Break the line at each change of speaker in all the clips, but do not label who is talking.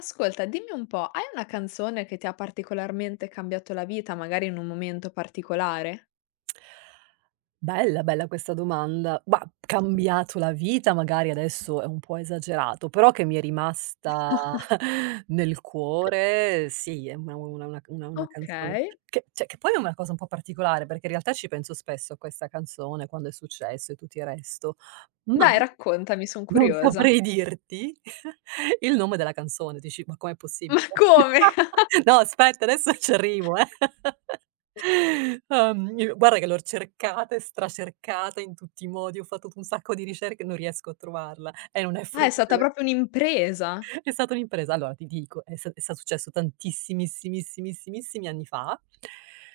Ascolta, dimmi un po', hai una canzone che ti ha particolarmente cambiato la vita, magari in un momento particolare?
Bella, bella questa domanda. Bah, cambiato la vita magari adesso è un po' esagerato, però che mi è rimasta nel cuore sì, è una canzone
Okay.
che cioè che poi è una cosa un po' particolare, perché in realtà ci penso spesso a questa canzone, quando è successo e tutto il resto, ma
Dai, raccontami, son
non
curiosa.
saprei dirti il nome della canzone. Dici: "Ma com'è possibile?"
Ma come?
No aspetta, adesso ci arrivo. Io guarda che l'ho cercata e stracercata in tutti i modi, ho fatto un sacco di ricerche e non riesco a trovarla e non è
Ah, è
frutto
stata
della
proprio un'impresa?
è stata un'impresa. Allora ti dico, è sta successo tantissimissimissimissimi anni fa,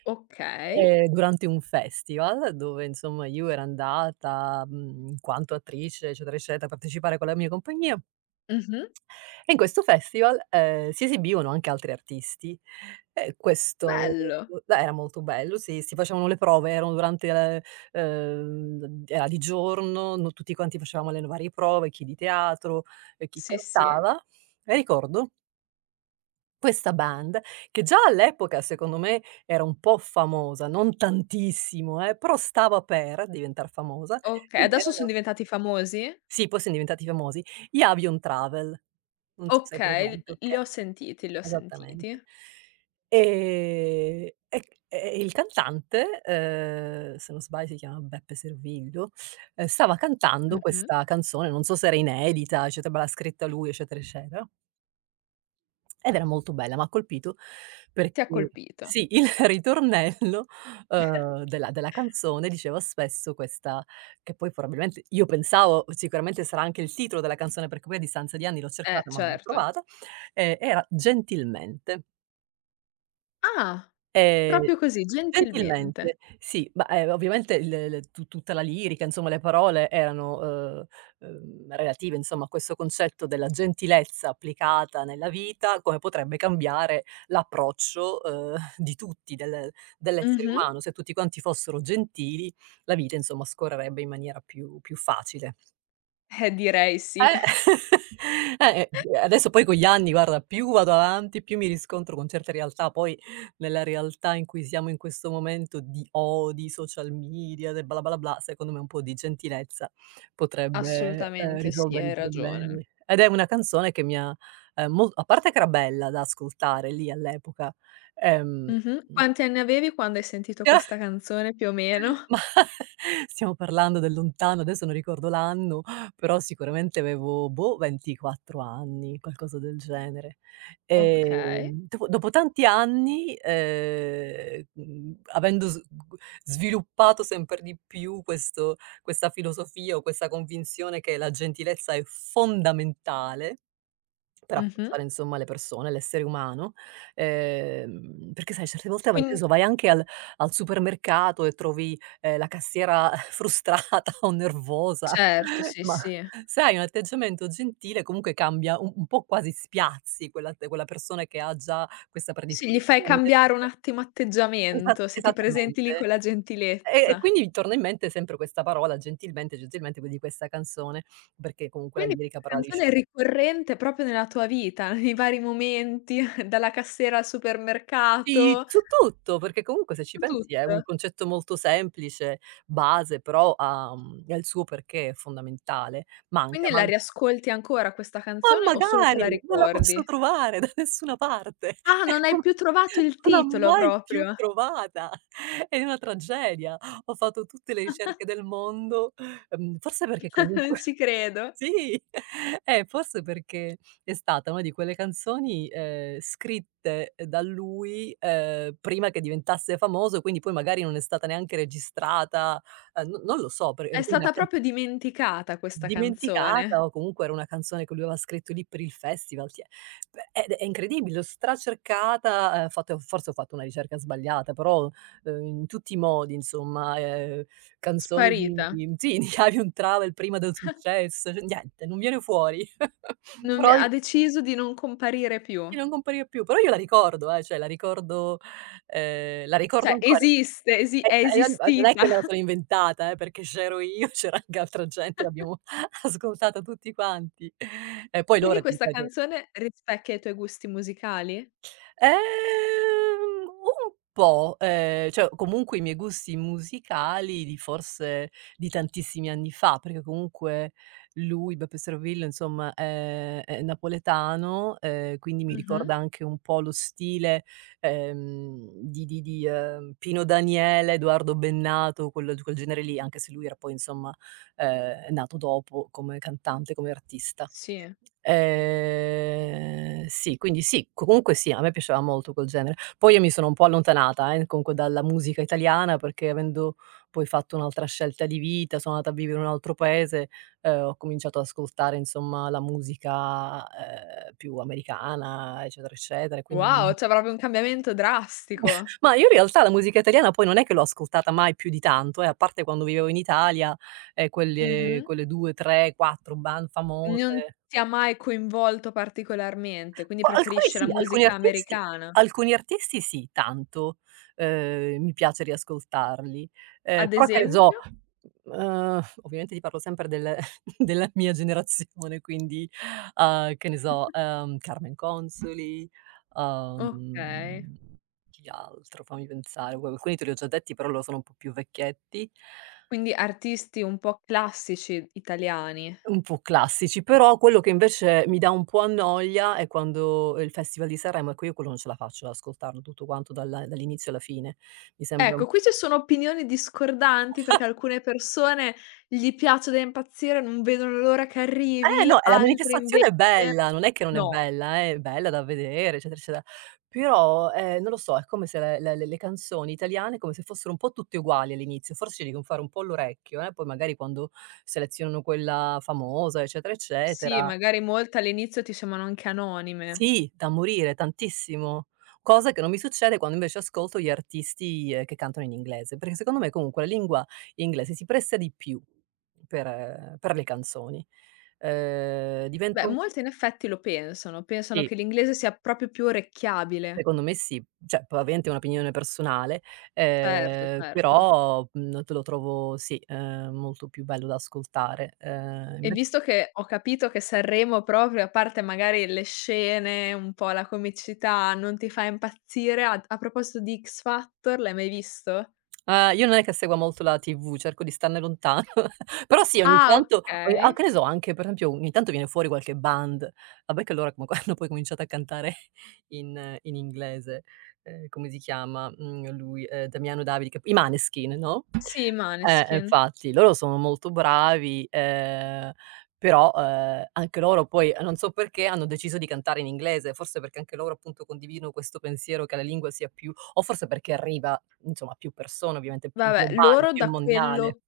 Okay.
durante un festival dove insomma io ero andata, mhmm, in quanto attrice eccetera, eccetera, a partecipare con la mia compagnia.
Mh-mh.
E in questo festival, si esibivano anche altri artisti e questo,
Bello.
beh, era molto bello, sì, si facevano le prove, erano durante era di giorno, no tutti quanti facevamo le varie prove, chi di teatro e chi
Sì, sì.
cantava. E ricordo questa band, che già all'epoca secondo me era un po' famosa, non tantissimo però stava per diventar famosa,
Okay,
ed
adesso son
erano
diventati famosi?
sì, poi son diventati famosi. Gli Avion Travel, non so se hai
Okay,
presente,
l
okay.
li ho sentiti, li ho sentiti.
Esattamente. E il cantante, se non sbaglio si chiama Beppe Servillo, stava cantando
Mh-mh.
questa canzone, non so se era inedita, eccetera, ma l'ha scritta lui, eccetera, eccetera, ed era molto bella, m'ha colpito perché
Ti ha colpito.
sì, il ritornello, della canzone diceva spesso questa, che poi probabilmente io pensavo sicuramente sarà anche il titolo della canzone, perché poi a distanza di anni l'ho cercata, ma non l'ho
Certo.
trovata, era "Gentilmente".
Ah,
Ehm,
proprio così,
Gentilmente,
gentilmente.
sì, ma, ovviamente il tu tutta la lirica, insomma le parole erano, relative insomma a questo concetto della gentilezza applicata nella vita, come potrebbe cambiare l'approccio, di tutti, del dell'essere
Mh-mh.
umano. Se tutti quanti fossero gentili, la vita insomma scorrerebbe in maniera più facile.
Direi
Eh,
sì.
eh, adesso poi con gli anni, guarda, più vado avanti, più mi riscontro con certe realtà, poi nella realtà in cui siamo in questo momento di odi, social media, de bla bla bla, secondo me un po' di gentilezza potrebbe,
Assolutamente sì,
risolvere
hai
i
ragione.
problemi. Ed è una canzone che mi ha, mol a parte che era bella da ascoltare lì all'epoca, ehm,
Mh-mh. Quanti anni avevi quando hai sentito questa canzone più o meno?
ma stiamo parlando del lontano, adesso non ricordo l'anno, però sicuramente avevo, boh, 24 anni, qualcosa del genere.
Okay.
Dopo tanti anni, avendo s g sviluppato sempre di più questo questa filosofia o questa convinzione che la gentilezza è fondamentale.
Mh-mh.
Rafforzare insomma le persone, l'essere umano, perché sai certe volte, ma
Quin
che ne so, vai anche al supermercato e trovi, la cassiera frustrata o nervosa,
certo, sì,
ma
sì.
sai un atteggiamento gentile comunque cambia un po', quasi spiazzi quella persona che ha già questa
Sì, gli fai
predisposizione che
cambiare un attimo atteggiamento, se ti presenti lì
esattamente.
con la
E
gentilezza.
quindi mi torna in mente sempre questa parola, gentilmente, gentilmente, que di questa canzone, perché comunque la
Quindi
lirica
questa
parla di
canzone è
sciogli.
ricorrente proprio nella tua vita, nei vari momenti, dalla cassiera al
Sì,
supermercato,
su tutto, perché comunque se ci
su
pensi è un
tutto.
concetto molto semplice, base, però ha, mhmm, ha il suo perché fondamentale. Manca,
Quindi la
man
riascolti ancora questa canzone
ma
o solo te
magari!
la
Non la
ricordi?
posso trovare da nessuna parte.
Ah,
È
non hai
come
più trovato il
non l'ho
titolo
mai più
proprio.
trovata. È una tragedia. Ho fatto tutte le ricerche del mondo, forse perché
Non
comunque
ci credo.
sì, forse perché è stata una di quelle canzoni, scritte da lui, prima che diventasse famoso, quindi poi magari non è stata neanche registrata, no non lo so per
È stata proprio dimenticata questa
Dimenticata
canzone,
o comunque era una canzone che lui aveva scritto lì per il festival, ti è, beh, ed è incredibile, l'ho stracercata, ho fatto forse ho fatto una ricerca sbagliata, però, in tutti i modi insomma, canzoni di
sparita.
di sì, di Avion Travel prima del successo, cioè niente, non viene fuori.
Non vi ha
Poi
deciso di non comparire più.
sì, non compariva più, però io la ricordo cioè la ricordo, la ricordo
Cioè
ancora eh,
esiste, esi è
e non è
esistita.
che me la sono inventata perché c'ero io, c'era anche altra gente, l'abbiamo ascoltata tutti quanti. E poi
Quindi
loro ti
questa
ripeto.
canzone rispecchia i tuoi gusti musicali?
Un po', cioè comunque i miei gusti musicali di forse di tantissimi anni fa, perché comunque lui, Beppe Servillo, insomma è napoletano, quindi mi
Mh-mh.
ricorda anche un po' lo stile, Pino Daniele, Edoardo Bennato, quel genere lì, anche se lui era poi insomma, nato dopo come cantante, come artista.
Sì.
Sì, quindi sì, comunque sì, a me piaceva molto quel genere. Poi io mi sono un po' allontanata, comunque dalla musica italiana, perché avendo poi fatto un'altra scelta di vita, sono andata a vivere in un altro paese, ho cominciato ad ascoltare insomma la musica, più americana, eccetera, eccetera, e quindi non,
Wow, cioè proprio un cambiamento drastico.
ma io in realtà la musica italiana poi non è che l'ho ascoltata mai più di tanto, a parte quando vivevo in Italia e quelle
Mh-mh.
quelle 2, 3, 4 band
Non
famose.
ti ha mai coinvolto particolarmente, quindi
O alcuni
preferisci la
sì, alcuni
musica
artisti,
americana.
alcuni artisti sì, tanto. Mi piace riascoltarli.
Ad
Però che ne so,
esempio?
ovviamente ti parlo sempre del della mia generazione, quindi, che ne so, Carmen Consoli,
Okay.
uhm, chi altro? Fammi pensare, alcuni te li ho già detti, però loro sono un po' più vecchietti.
Quindi artisti un po' classici italiani.
Un po' classici, però quello che invece mi dà un po' a noia è quando il Festival di Sanremo, ecco io quello non ce la faccio ad ascoltarlo tutto quanto dalla dall'inizio alla fine. Mi sembra un,
Ecco, qui ci sono opinioni discordanti perché alcune persone gli piace da impazzire, non vedono l'ora che
eh
arrivi,
no, e la
altre invece
manifestazione è bella, non è che non è
no.
bella, è bella da vedere, eccetera, eccetera, però, non lo so, è come se le canzoni italiane, come se fossero un po' tutte uguali all'inizio, forse ci devono fare un po' l'orecchio, poi magari quando selezionano quella famosa, eccetera, sì,
Sì,
eccetera.
magari molte all'inizio ti sembrano anche anonime.
Sì, da morire, tantissimo. Cosa che non mi succede quando invece ascolto gli artisti, che cantano in inglese, perché secondo me comunque la lingua inglese si presta di più per le canzoni.
Beh,
Diventa un,
molte in effetti lo pensano, pensano
sì,
che l'inglese sia proprio più orecchiabile.
secondo me sì. Cioè, ovviamente è un'opinione personale,
Certo, certo.
però, mhmm, te lo trovo sì, molto più bello da ascoltare.
E
Invece
visto che ho capito che Sanremo proprio, a parte magari le scene, un po' la comicità, non ti fa impazzire, a proposito di X Factor, l'hai mai visto?
ah, io non è che segua molto la TV, cerco di starne lontan. Però sì, ogni
Ah,
tanto ogni ah,
okay.
che ne so, anche per esempio ogni tanto viene fuori qualche band. Vabbè che loro come quando poi cominciato a cantare in inglese, come si chiama, mhmm, lui, Damiano David che i Maneskin, no,
Sì, i Måneskin.
infatti loro sono molto bravi, però, anche loro poi, non so perché hanno deciso di cantare in inglese, forse perché anche loro appunto condividono questo pensiero che la lingua sia più, o forse perché arriva, insomma, a più persone, ovviamente più
Vabbè,
globale,
loro
più
da
mondiale.
quello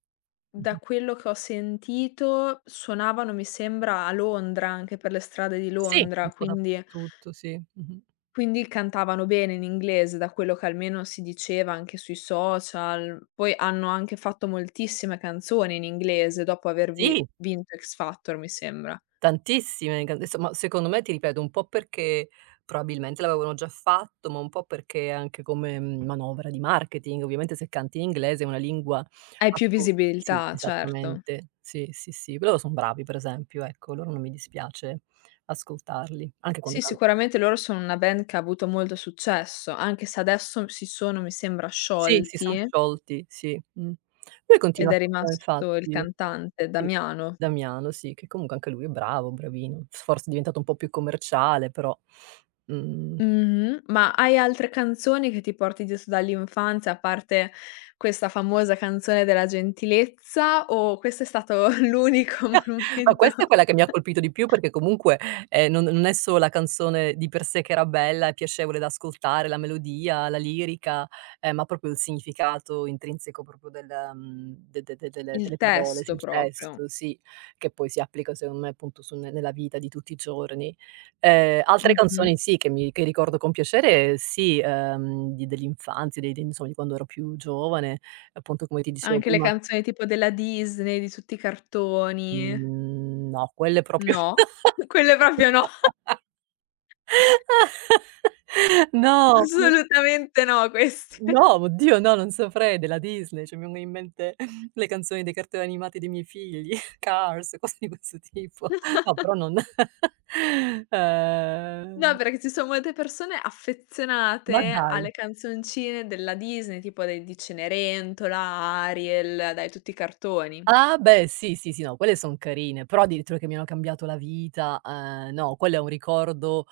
da
Mh-mh.
quello che ho sentito suonavano, mi sembra, a Londra, anche per le strade di
Sì, un
Londra,
po'
quindi.
dappertutto, sì. Mh-mh.
Quindi cantavano bene in inglese, da quello che almeno si diceva anche sui social. Poi hanno anche fatto moltissime canzoni in inglese dopo aver vi
Sì,
vinto X Factor, mi sembra.
tantissime can, adesso ma secondo me ti ripeto, un po' perché probabilmente l'avevano già fatto, ma un po' perché anche come, mhmm, manovra di marketing, ovviamente se canti in inglese è una lingua,
Hai più
ascol sì,
visibilità, certo.
esattamente. Sì, sì, sì. Loro son bravi per esempio, ecco, loro non mi dispiace ascoltarli, anche quando
Sì,
cantano.
sicuramente loro sono una band che ha avuto molto successo, anche se adesso si sono, mi sembra,
Sì, si son
sciolti
sciolti, sì. Lui
ed
continua
è
a
rimasto il
infatti.
cantante,
Sì,
Damiano.
Damiano sì, che comunque anche lui è bravo, bravino. Forse è diventato un po' più commerciale, però, mhmm.
Mh-mh. Ma hai altre canzoni che ti porti giusto dall'infanzia, a parte questa famosa canzone della gentilezza, o questo è stato l'unico
Ma
monumento
questa è quella che mi ha colpito di più perché comunque, non è solo la canzone di per sé che era bella e piacevole da ascoltare, la melodia, la lirica, ma proprio il significato intrinseco proprio del, mhmm, de de de delle
il
delle parole, sì,
testo
il
proprio.
testo, sì, che poi si applica secondo me appunto su ne nella vita di tutti i giorni. Altre
Mh-mh.
canzoni sì, che ricordo con piacere sì, di dell'infanzia, dei de insomma di quando ero più giovane, appunto come ti dicevo
Anche le
prima,
canzoni tipo della Disney, di tutti i cartoni.
mhmm, no, quelle proprio
No? Quelle proprio no,
no,
assolutamente no queste.
no, oddio no, non saprei, della Disney, cioè mi vengono in mente le canzoni dei cartoni animati dei miei figli, Cars, cose di questo tipo. No, però non
No,
ehm,
perché ci son molte persone
ma
affezionate
dai.
alle canzoncine della Disney, tipo de di Cenerentola, Ariel, dai tutti i cartoni.
Ah beh, sì, sì, sì, no, quelle son carine, però addirittura che mi hanno cambiato la vita, no, quello è un ricordo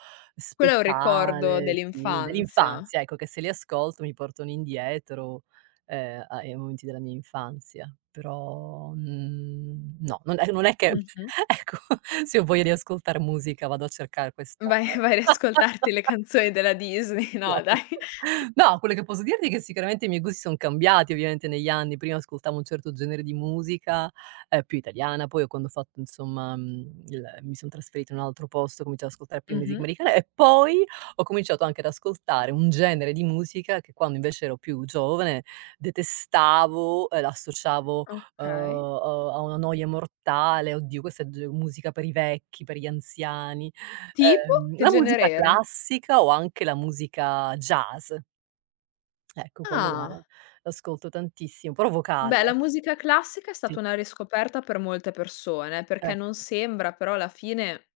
Quello è un ricordo
speciale, sì,
dell'infanzia.
dell'infanzia, ecco, che se li ascolto mi portano indietro, a ai momenti della mia infanzia. Però, mhmm, no, non è che
Mh-mh.
ecco, se ho voglia di ascoltar musica vado a cercare questa.
Vai vai a riascoltarti le canzoni della Disney,
No.
no dai.
No, quello che posso dirti è che sicuramente i miei gusti son cambiati ovviamente negli anni. Prima ascoltavo un certo genere di musica, più italiana, poi quando ho fatto insomma, mhmm, il mi son trasferita in un altro posto, ho cominciato ad ascoltare più musica
Mh-mh.
americana e poi ho cominciato anche ad ascoltare un genere di musica che quando invece ero più giovane detestavo, l'associavo,
Okay.
a una noia mortale: "Oddio questa è g musica per i vecchi, per gli anziani."
Tipo? Che
La
genere
musica
era?
classica o anche la musica jazz, ecco quello la
Ah.
l'ascolto tantissimo, però
Beh, la
vocale,
musica classica è
sì,
stata una riscoperta per molte persone, perché
eh.
non sembra, però alla fine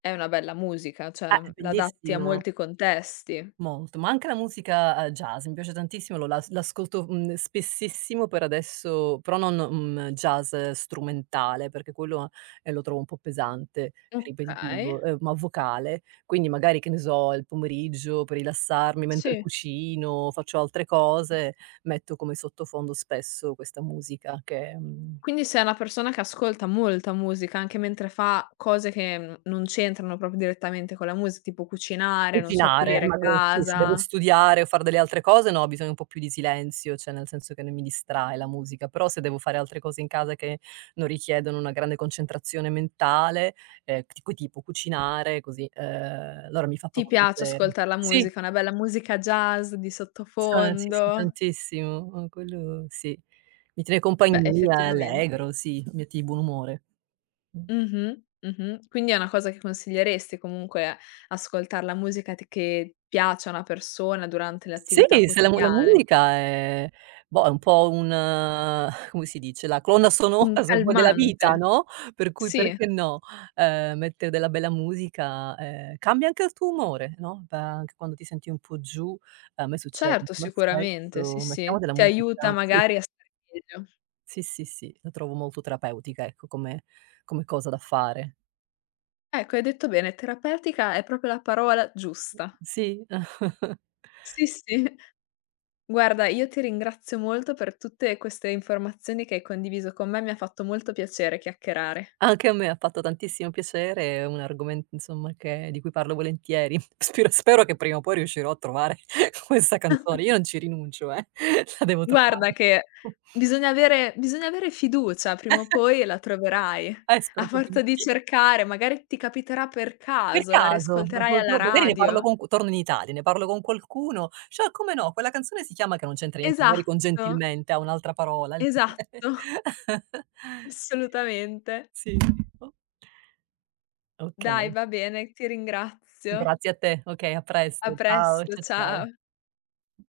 è una bella musica,
È
cioè l'adatti a
bellissima.
molti contesti.
Molto, ma anche la musica, jazz, mi piace tantissimo, lo las l'ascolto, mhmm, spessissimo per adesso, però non, mhmm, jazz strumentale, perché quello, lo trovo un po' pesante,
Okay,
ripetitivo, ma vocale. Quindi magari, che ne so, il pomeriggio per rilassarmi mentre
sì.
cucino, faccio altre cose, metto come sottofondo spesso questa musica che, mhmm.
Quindi sei una persona che ascolta molta musica, anche mentre fa cose che, non c'entrano proprio direttamente con la musica, tipo cucinare, non so,
Cucinare,
pulire
ma non sì, se devo
casa.
studiare o far delle altre cose no, ho bisogno un po' più di silenzio, cioè nel senso che non mi distrae la musica, però se devo fare altre cose in casa che non richiedono una grande concentrazione mentale, tipo cucinare così, allora mi fa
Ti
proprio
piace
piacere.
ascoltar la
Sì,
musica, una bella musica jazz di
sa sì, sì,
sottofondo.
tantissimo, quello sì. Mi tiene
Beh,
compagnia, è
effettivamente.
allegro, sì, metti di buon umore. Mh.
Mh-mh, mh-mh. Quindi è una cosa che consiglieresti comunque ascoltar la musica t che piace a una persona durante le
Sì,
attività
se la
quotidiane.
musica è, boh, è un po' un come si dice, la colonna sonora
Un
se vuoi della
calmante.
vita, no, per cui
Sì,
perché no, mettere della bella musica, cambia anche il tuo umore, no, da anche quando ti senti un po' giù, a me succede
certo,
insomma
sicuramente, sì,
spesso, mettiamo
sì.
della
Ti aiuta
musica sì,
magari a stare meglio.
sì, la trovo molto terapeutica, ecco, come cosa da fare.
Ecco, hai detto bene, terapeutica è proprio la parola giusta.
Sì.
Sì, sì. Guarda, io ti ringrazio molto per tutte queste informazioni che hai condiviso con me, mi ha fatto molto piacere chiacchierare.
Anche a me ha fatto tantissimo piacere, è un argomento insomma che di cui parlo volentieri. Spero che prima o poi riuscirò a trovare questa canzone. Io non ci rinuncio la devo trovare.
Guarda che bisogna avere fiducia, prima o poi la troverai. A
Spero proprio
forza
di
di
sì.
cercare, magari ti capiterà per
Per
caso, la
caso, ma
riascolterai alla
proprio magari ne parlo
radio.
con q torno in Italia, ne parlo con qualcuno: "Cioè come no, quella canzone si chiama" che non c'entra niente magari con
Esatto.
gentilmente, ha un'altra parola.
Esatto, assolutamente.
Sì. O
Dai,
okay,
va bene, ti ringrazio.
grazie a te. Okay, a
A
presto. Ciao,
presto, ciao.
ciao.